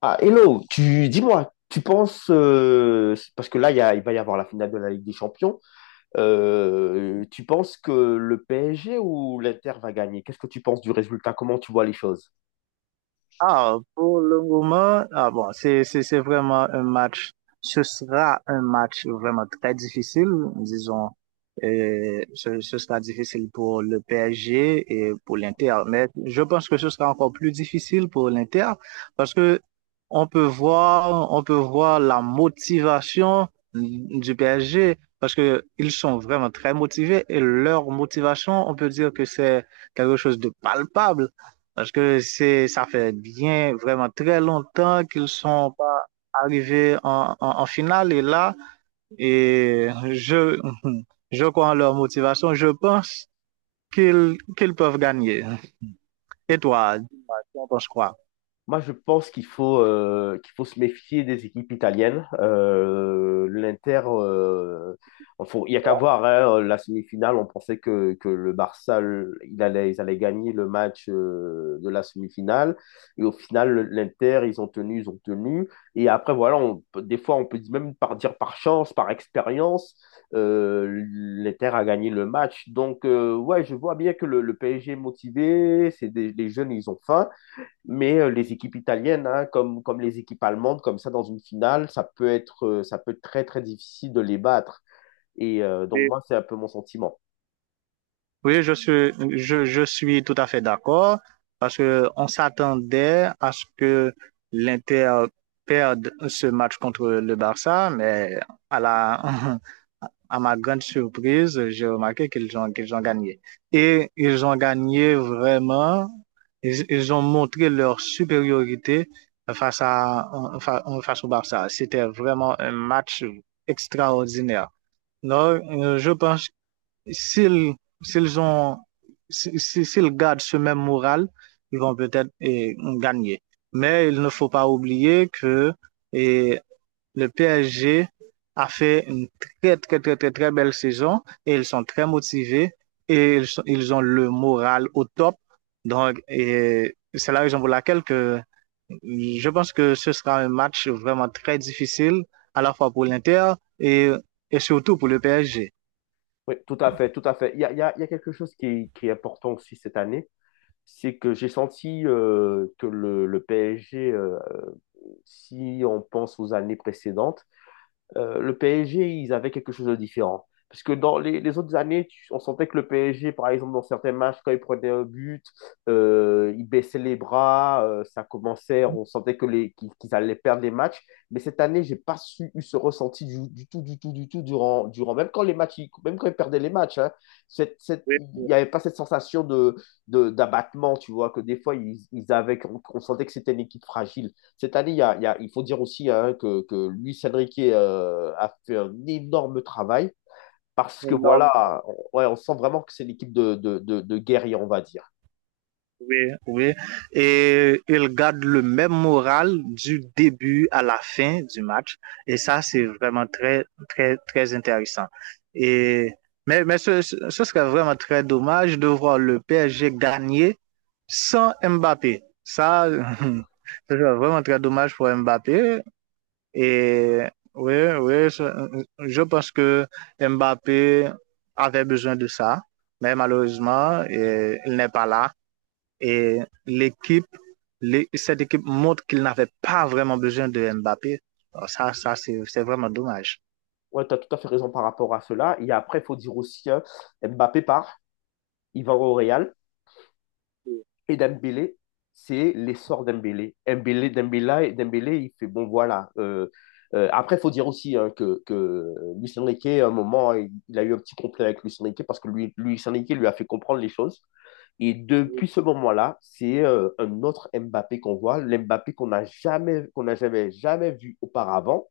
Ah, hello, tu dis-moi, tu penses, parce que là, il va y avoir la finale de la Ligue des Champions, tu penses que le PSG ou l'Inter va gagner? Qu'est-ce que tu penses du résultat? Comment tu vois les choses? Ah, pour le moment, ah bon, c'est vraiment un match. Ce sera un match vraiment très difficile, disons. Ce sera difficile pour le PSG et pour l'Inter, mais je pense que ce sera encore plus difficile pour l'Inter parce que on peut voir la motivation du PSG parce que ils sont vraiment très motivés et leur motivation, on peut dire que c'est quelque chose de palpable. Parce que c'est, ça fait bien, vraiment très longtemps qu'ils sont pas arrivés en finale. Et là, et je, je crois en leur motivation. Je pense qu'ils peuvent gagner. Et toi, dis-moi, tu en penses quoi? Moi, je pense qu'il faut se méfier des équipes italiennes. L'Inter, il n'y a qu'à voir hein, la semi-finale. On pensait que le Barça, il allait, ils allaient gagner le match de la semi-finale. Et au final, l'Inter, ils ont tenu, ils ont tenu. Et après, voilà, des fois, on peut même dire par chance, par expérience, l'Inter a gagné le match. Donc, ouais, je vois bien que le PSG est motivé. C'est des, les jeunes, ils ont faim. Mais les équipes italiennes, hein, comme les équipes allemandes, comme ça, dans une finale, ça peut être très, très difficile de les battre. Et donc, Oui. moi, c'est un peu mon sentiment. Oui, je suis tout à fait d'accord parce que on s'attendait à ce que l'Inter perde ce match contre le Barça, mais à la, à ma grande surprise, j'ai remarqué qu'ils ont gagné. Et ils ont gagné vraiment, ils ont montré leur supériorité face à, face au Barça. C'était vraiment un match extraordinaire. Non, je pense s'ils s'ils ont s'ils gardent ce même moral, ils vont peut-être gagner. Mais il ne faut pas oublier que eh, le PSG a fait une très, très, très, très, très belle saison et ils sont très motivés et ils ont le moral au top. Donc, c'est la raison pour laquelle que je pense que ce sera un match vraiment très difficile, à la fois pour l'Inter et, et surtout pour le PSG. Oui, tout à fait, tout à fait. Il y a quelque chose qui est important aussi cette année, c'est que j'ai senti que le PSG, si on pense aux années précédentes, le PSG, ils avaient quelque chose de différent. Parce que dans les autres années, on sentait que le PSG, par exemple, dans certains matchs, quand ils prenaient un but, il baissait les bras, ça commençait, on sentait que qu'ils allaient perdre les matchs. Mais cette année, j'ai pas eu ce ressenti du tout, du tout, du tout, durant, même quand les matchs, même quand ils perdaient les matchs, hein, Oui, il oui. n'y avait pas cette sensation d'abattement, tu vois, que des fois, ils avaient, qu'on sentait que c'était une équipe fragile. Cette année, il faut dire aussi hein, que Luis Enrique a fait un énorme travail parce que Énorme. voilà, on, ouais, on sent vraiment que c'est une équipe de guerriers, on va dire. Oui, oui. Et il garde le même moral du début à la fin du match. Et ça, c'est vraiment très, très, très intéressant. Et, mais ce serait vraiment très dommage de voir le PSG gagner sans Mbappé. Ça, ce serait vraiment très dommage pour Mbappé. Et oui, oui, je pense que Mbappé avait besoin de ça. Mais malheureusement, il n'est pas là. Et l'équipe, cette équipe montre qu'il n'avait pas vraiment besoin de Mbappé. Alors ça, c'est vraiment dommage. Ouais, tu as tout à fait raison par rapport à cela. Et après, il faut dire aussi, hein, Mbappé part, il va au Real. Et Dembélé, c'est l'essor Dembélé. Dembélé, il fait bon, voilà. Après, il faut dire aussi hein, que Luis Enrique, à un moment, il a eu un petit conflit avec Luis Enrique parce que lui, Luis Enrique lui a fait comprendre les choses. Et depuis ce moment-là, c'est un autre Mbappé qu'on voit, l'Mbappé qu'on n'a jamais, jamais vu auparavant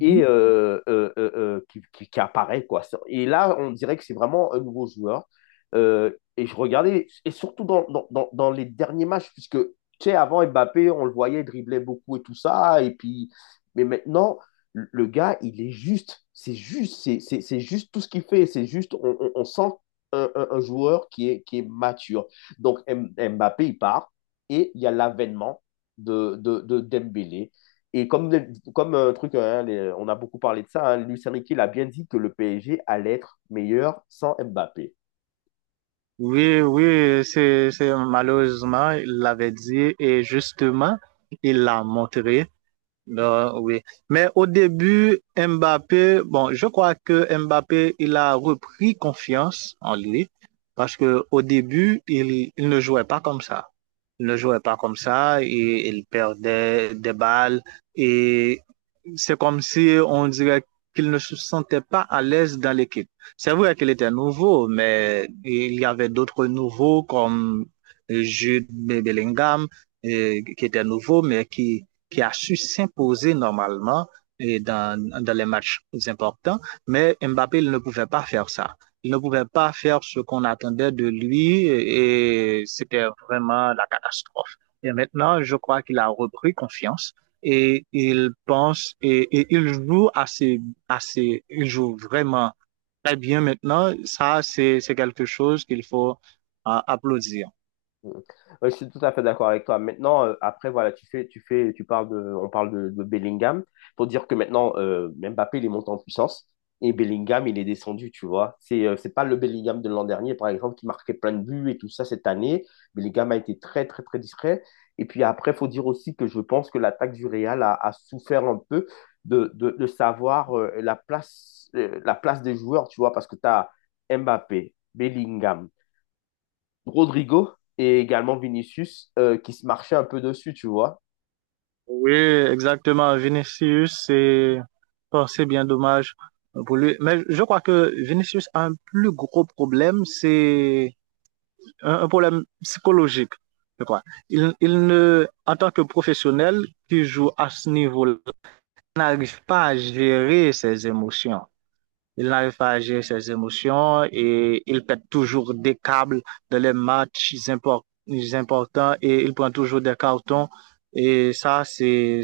et qui apparaît, quoi. Et là, on dirait que c'est vraiment un nouveau joueur. Euh, et je regardais, et surtout dans les derniers matchs, puisque, tu sais, avant Mbappé, on le voyait dribbler beaucoup et tout ça, et puis, mais maintenant, le gars, il est juste, c'est juste tout ce qu'il fait, c'est juste, on sent un joueur qui est mature. Donc, Mbappé, il part, et il y a l'avènement de Dembélé et comme un truc, hein, on a beaucoup parlé de ça, hein, Luis Enrique l'a bien dit que le PSG allait être meilleur sans Mbappé. Oui, oui, c'est malheureusement, il l'avait dit et justement, il l'a montré. Non, oui. Mais au début, Mbappé, bon, je crois que Mbappé, il a repris confiance en lui parce que au début, il ne jouait pas comme ça. Il ne jouait pas comme ça et il perdait des balles et c'est comme si on dirait qu'il ne se sentait pas à l'aise dans l'équipe. C'est vrai qu'il était nouveau, mais il y avait d'autres nouveaux comme Jude Bellingham, qui était nouveau, mais qui a su s'imposer normalement et dans les matchs importants, mais Mbappé il ne pouvait pas faire ça. Il ne pouvait pas faire ce qu'on attendait de lui et c'était vraiment la catastrophe. Et maintenant, je crois qu'il a repris confiance et il pense il joue assez, assez, il joue vraiment très bien maintenant. Ça, c'est quelque chose qu'il faut applaudir. Mm. Ouais, je suis tout à fait d'accord avec toi. Maintenant, après, voilà, tu parles on parle de Bellingham. Faut dire que maintenant, Mbappé, il est monté en puissance et Bellingham, il est descendu, tu vois. C'est pas le Bellingham de l'an dernier, par exemple, qui marquait plein de buts et tout ça cette année. Bellingham a été très, très, très discret. Et puis après, faut dire aussi que je pense que l'attaque du Real a souffert un peu de savoir la place des joueurs, tu vois, parce que tu as Mbappé, Bellingham. Rodrigo et également Vinicius qui se marchaient un peu dessus, tu vois. Oui, exactement. Vinicius, c'est bon, c'est bien dommage pour lui. Mais je crois que Vinicius a un plus gros problème, c'est un problème psychologique, je crois. Il ne, En tant que professionnel qui joue à ce niveau-là, il n'arrive pas à gérer ses émotions. Il n'arrive pas à gérer ses émotions et il pète toujours des câbles dans les importants et il prend toujours des cartons. Et ça,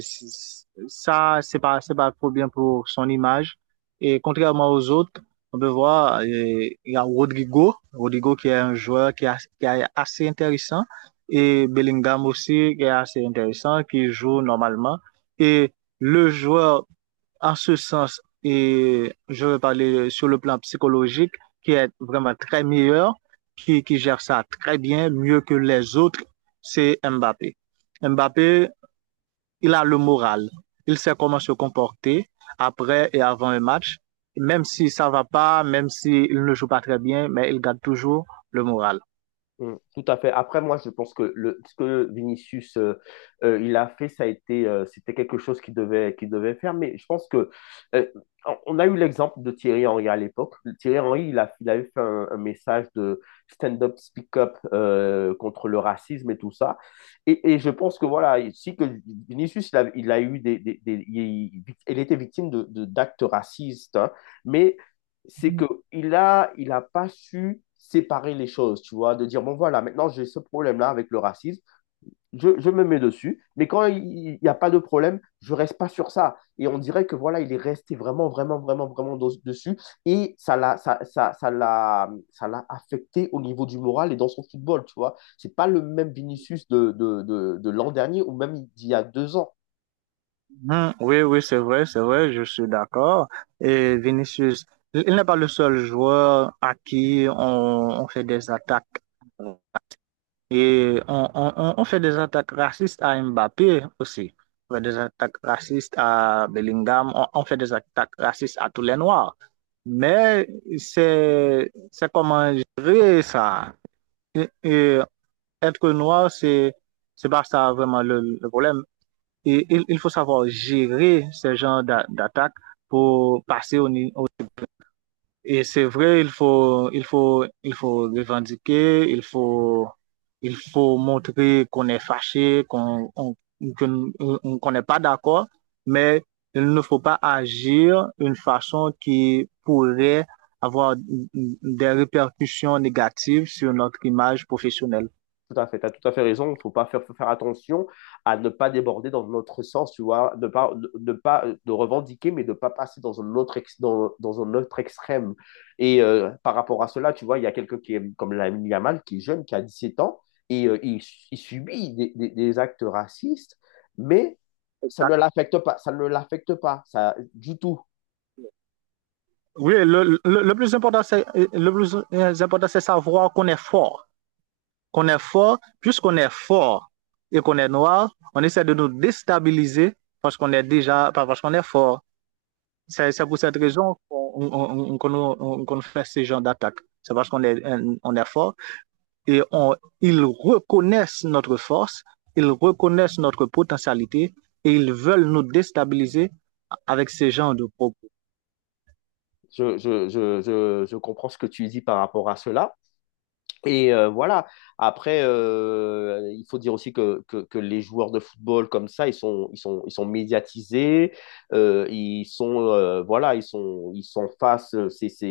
ça, c'est pas trop bien pour son image. Et contrairement aux autres, on peut voir, il y a Rodrigo, Rodrigo qui est un joueur qui est assez intéressant et Bellingham aussi qui est assez intéressant, qui joue normalement. Et le joueur en ce sens, et je vais parler sur le plan psychologique, qui est vraiment très meilleur, qui gère ça très bien, mieux que les autres, c'est Mbappé. Mbappé, il a le moral. Il sait comment se comporter après et avant un match. Même si ça va pas, même s'il ne joue pas très bien, mais il garde toujours le moral. Mm. Tout à fait. Après, moi, je pense que ce que Vinicius il a fait, ça a été, c'était quelque chose qu'il devait faire. Mais je pense que euh, on a eu l'exemple de Thierry Henry à l'époque. Thierry Henry, il avait fait un message de stand-up, speak-up contre le racisme et tout ça. Et je pense que voilà, si que Vinicius, il a eu des- il était victime d'actes racistes, hein, mais c'est que il a pas su séparer les choses, tu vois, de dire, bon voilà, maintenant j'ai ce problème-là avec le racisme, je me mets dessus, mais quand il n'y a pas de problème, je reste pas sur ça. Et on dirait que voilà, il est resté vraiment, vraiment, vraiment, dessus, et ça l'a, ça, ça l'a affecté au niveau du moral et dans son football, tu vois. C'est pas le même Vinicius de l'an dernier ou même d'il y a deux ans. Hmm, oui, oui, c'est vrai, je suis d'accord. Et Vinicius, il n'est pas le seul joueur à qui on fait des attaques. Et on fait des attaques racistes à Mbappé aussi. On fait des attaques racistes à Bellingham. On fait des attaques racistes à tous les Noirs. Mais c'est comment gérer ça. Et être noir, c'est pas ça vraiment le problème. Et il faut savoir gérer ce genre d'attaque pour passer au niveau. Et c'est vrai, il faut revendiquer, il faut montrer qu'on est fâché, qu'on n'est pas d'accord, mais il ne faut pas agir d'une façon qui pourrait avoir des répercussions négatives sur notre image professionnelle. Tout à fait, tu as tout à fait raison. Il faut pas faire, Faut faire attention à ne pas déborder dans notre sens, tu vois, ne pas, de pas de revendiquer, mais de pas passer dans un autre, dans un autre extrême. Et par rapport à cela, tu vois, il y a quelqu'un qui est comme Lamine Yamal, qui est jeune, qui a 17 ans, et il subit des, des actes racistes, mais ça ne Exact. l'affecte pas, ça ne l'affecte pas, ça, du tout. Oui, le plus important, le plus important, c'est savoir qu'on est fort. Qu'on est fort, puisqu'on est fort et qu'on est noir, on essaie de nous déstabiliser parce qu'on est déjà, pas parce qu'on est fort. C'est pour cette raison qu'on fait ces genres d'attaques. C'est parce qu'on est, on est fort et ils reconnaissent notre force, ils reconnaissent notre potentialité et ils veulent nous déstabiliser avec ces genres de propos. Je comprends ce que tu dis par rapport à cela. Et voilà. Après, il faut dire aussi que les joueurs de football comme ça, ils sont médiatisés. Voilà, ils sont face. C'est,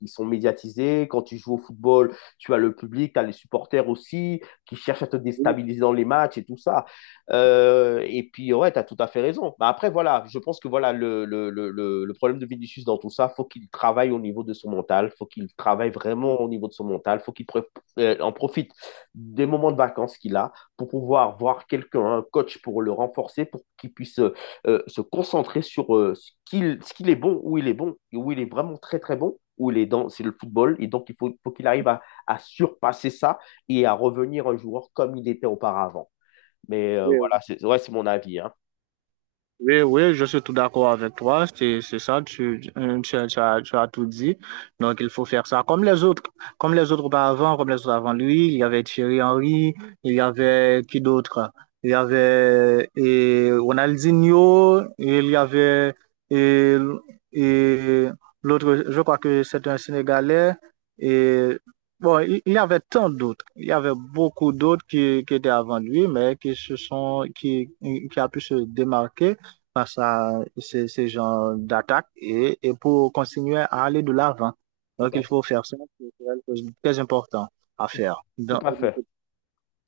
ils sont médiatisés. Quand tu joues au football, tu as le public, tu as les supporters aussi qui cherchent à te Oui, déstabiliser dans les matchs et tout ça. Et puis, ouais, tu as tout à fait raison. Mais après, voilà, je pense que voilà, le problème de Vinicius dans tout ça, faut qu'il travaille au niveau de son mental, faut qu'il travaille vraiment au niveau de son mental, en profite des moments de vacances qu'il a pour pouvoir voir quelqu'un, un coach pour le renforcer, pour qu'il puisse se concentrer sur ce qu'il est bon, où il est bon, et où il est vraiment très très bon où il est dans, c'est le football. Et donc, faut qu'il arrive à, surpasser ça et à revenir un joueur comme il était auparavant. Mais voilà, oui. c'est ouais, c'est mon avis, hein. Oui, oui, je suis tout d'accord avec toi. C'est ça, tu as tout dit. Donc, il faut faire ça comme les autres avant, comme les autres avant lui. Il y avait Thierry Henry, il y avait qui d'autre? Il y avait et Ronaldinho, il y avait et, et l'autre, je crois que c'est un Sénégalais. Et bon, il y avait tant d'autres. Il y avait beaucoup d'autres qui étaient avant lui, mais qui a pu se démarquer par ça, ces genres d'attaques et pour continuer à aller de l'avant. Tout Donc, à il fait. faut faire ça, c'est quelque chose de très important à Tout, faire. Donc, Tout à oui, fait.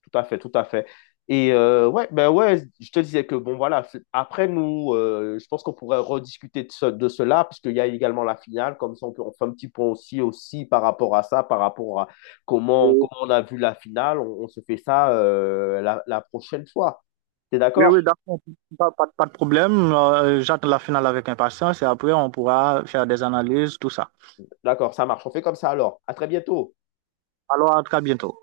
Tout à fait, tout à fait. Et ouais, ben ouais, je te disais que bon voilà, après nous, je pense qu'on pourrait rediscuter de cela, puisqu'il y a également la finale, comme ça on fait un petit point aussi, aussi par rapport à ça, par rapport à comment, comment on a vu la finale, on se fait ça la prochaine fois. T'es d'accord? oui, d'accord, pas de problème. J'attends la finale avec impatience et après, on pourra faire des analyses, tout ça. D'accord, ça marche, on fait comme ça alors. À très bientôt. Alors, à très bientôt.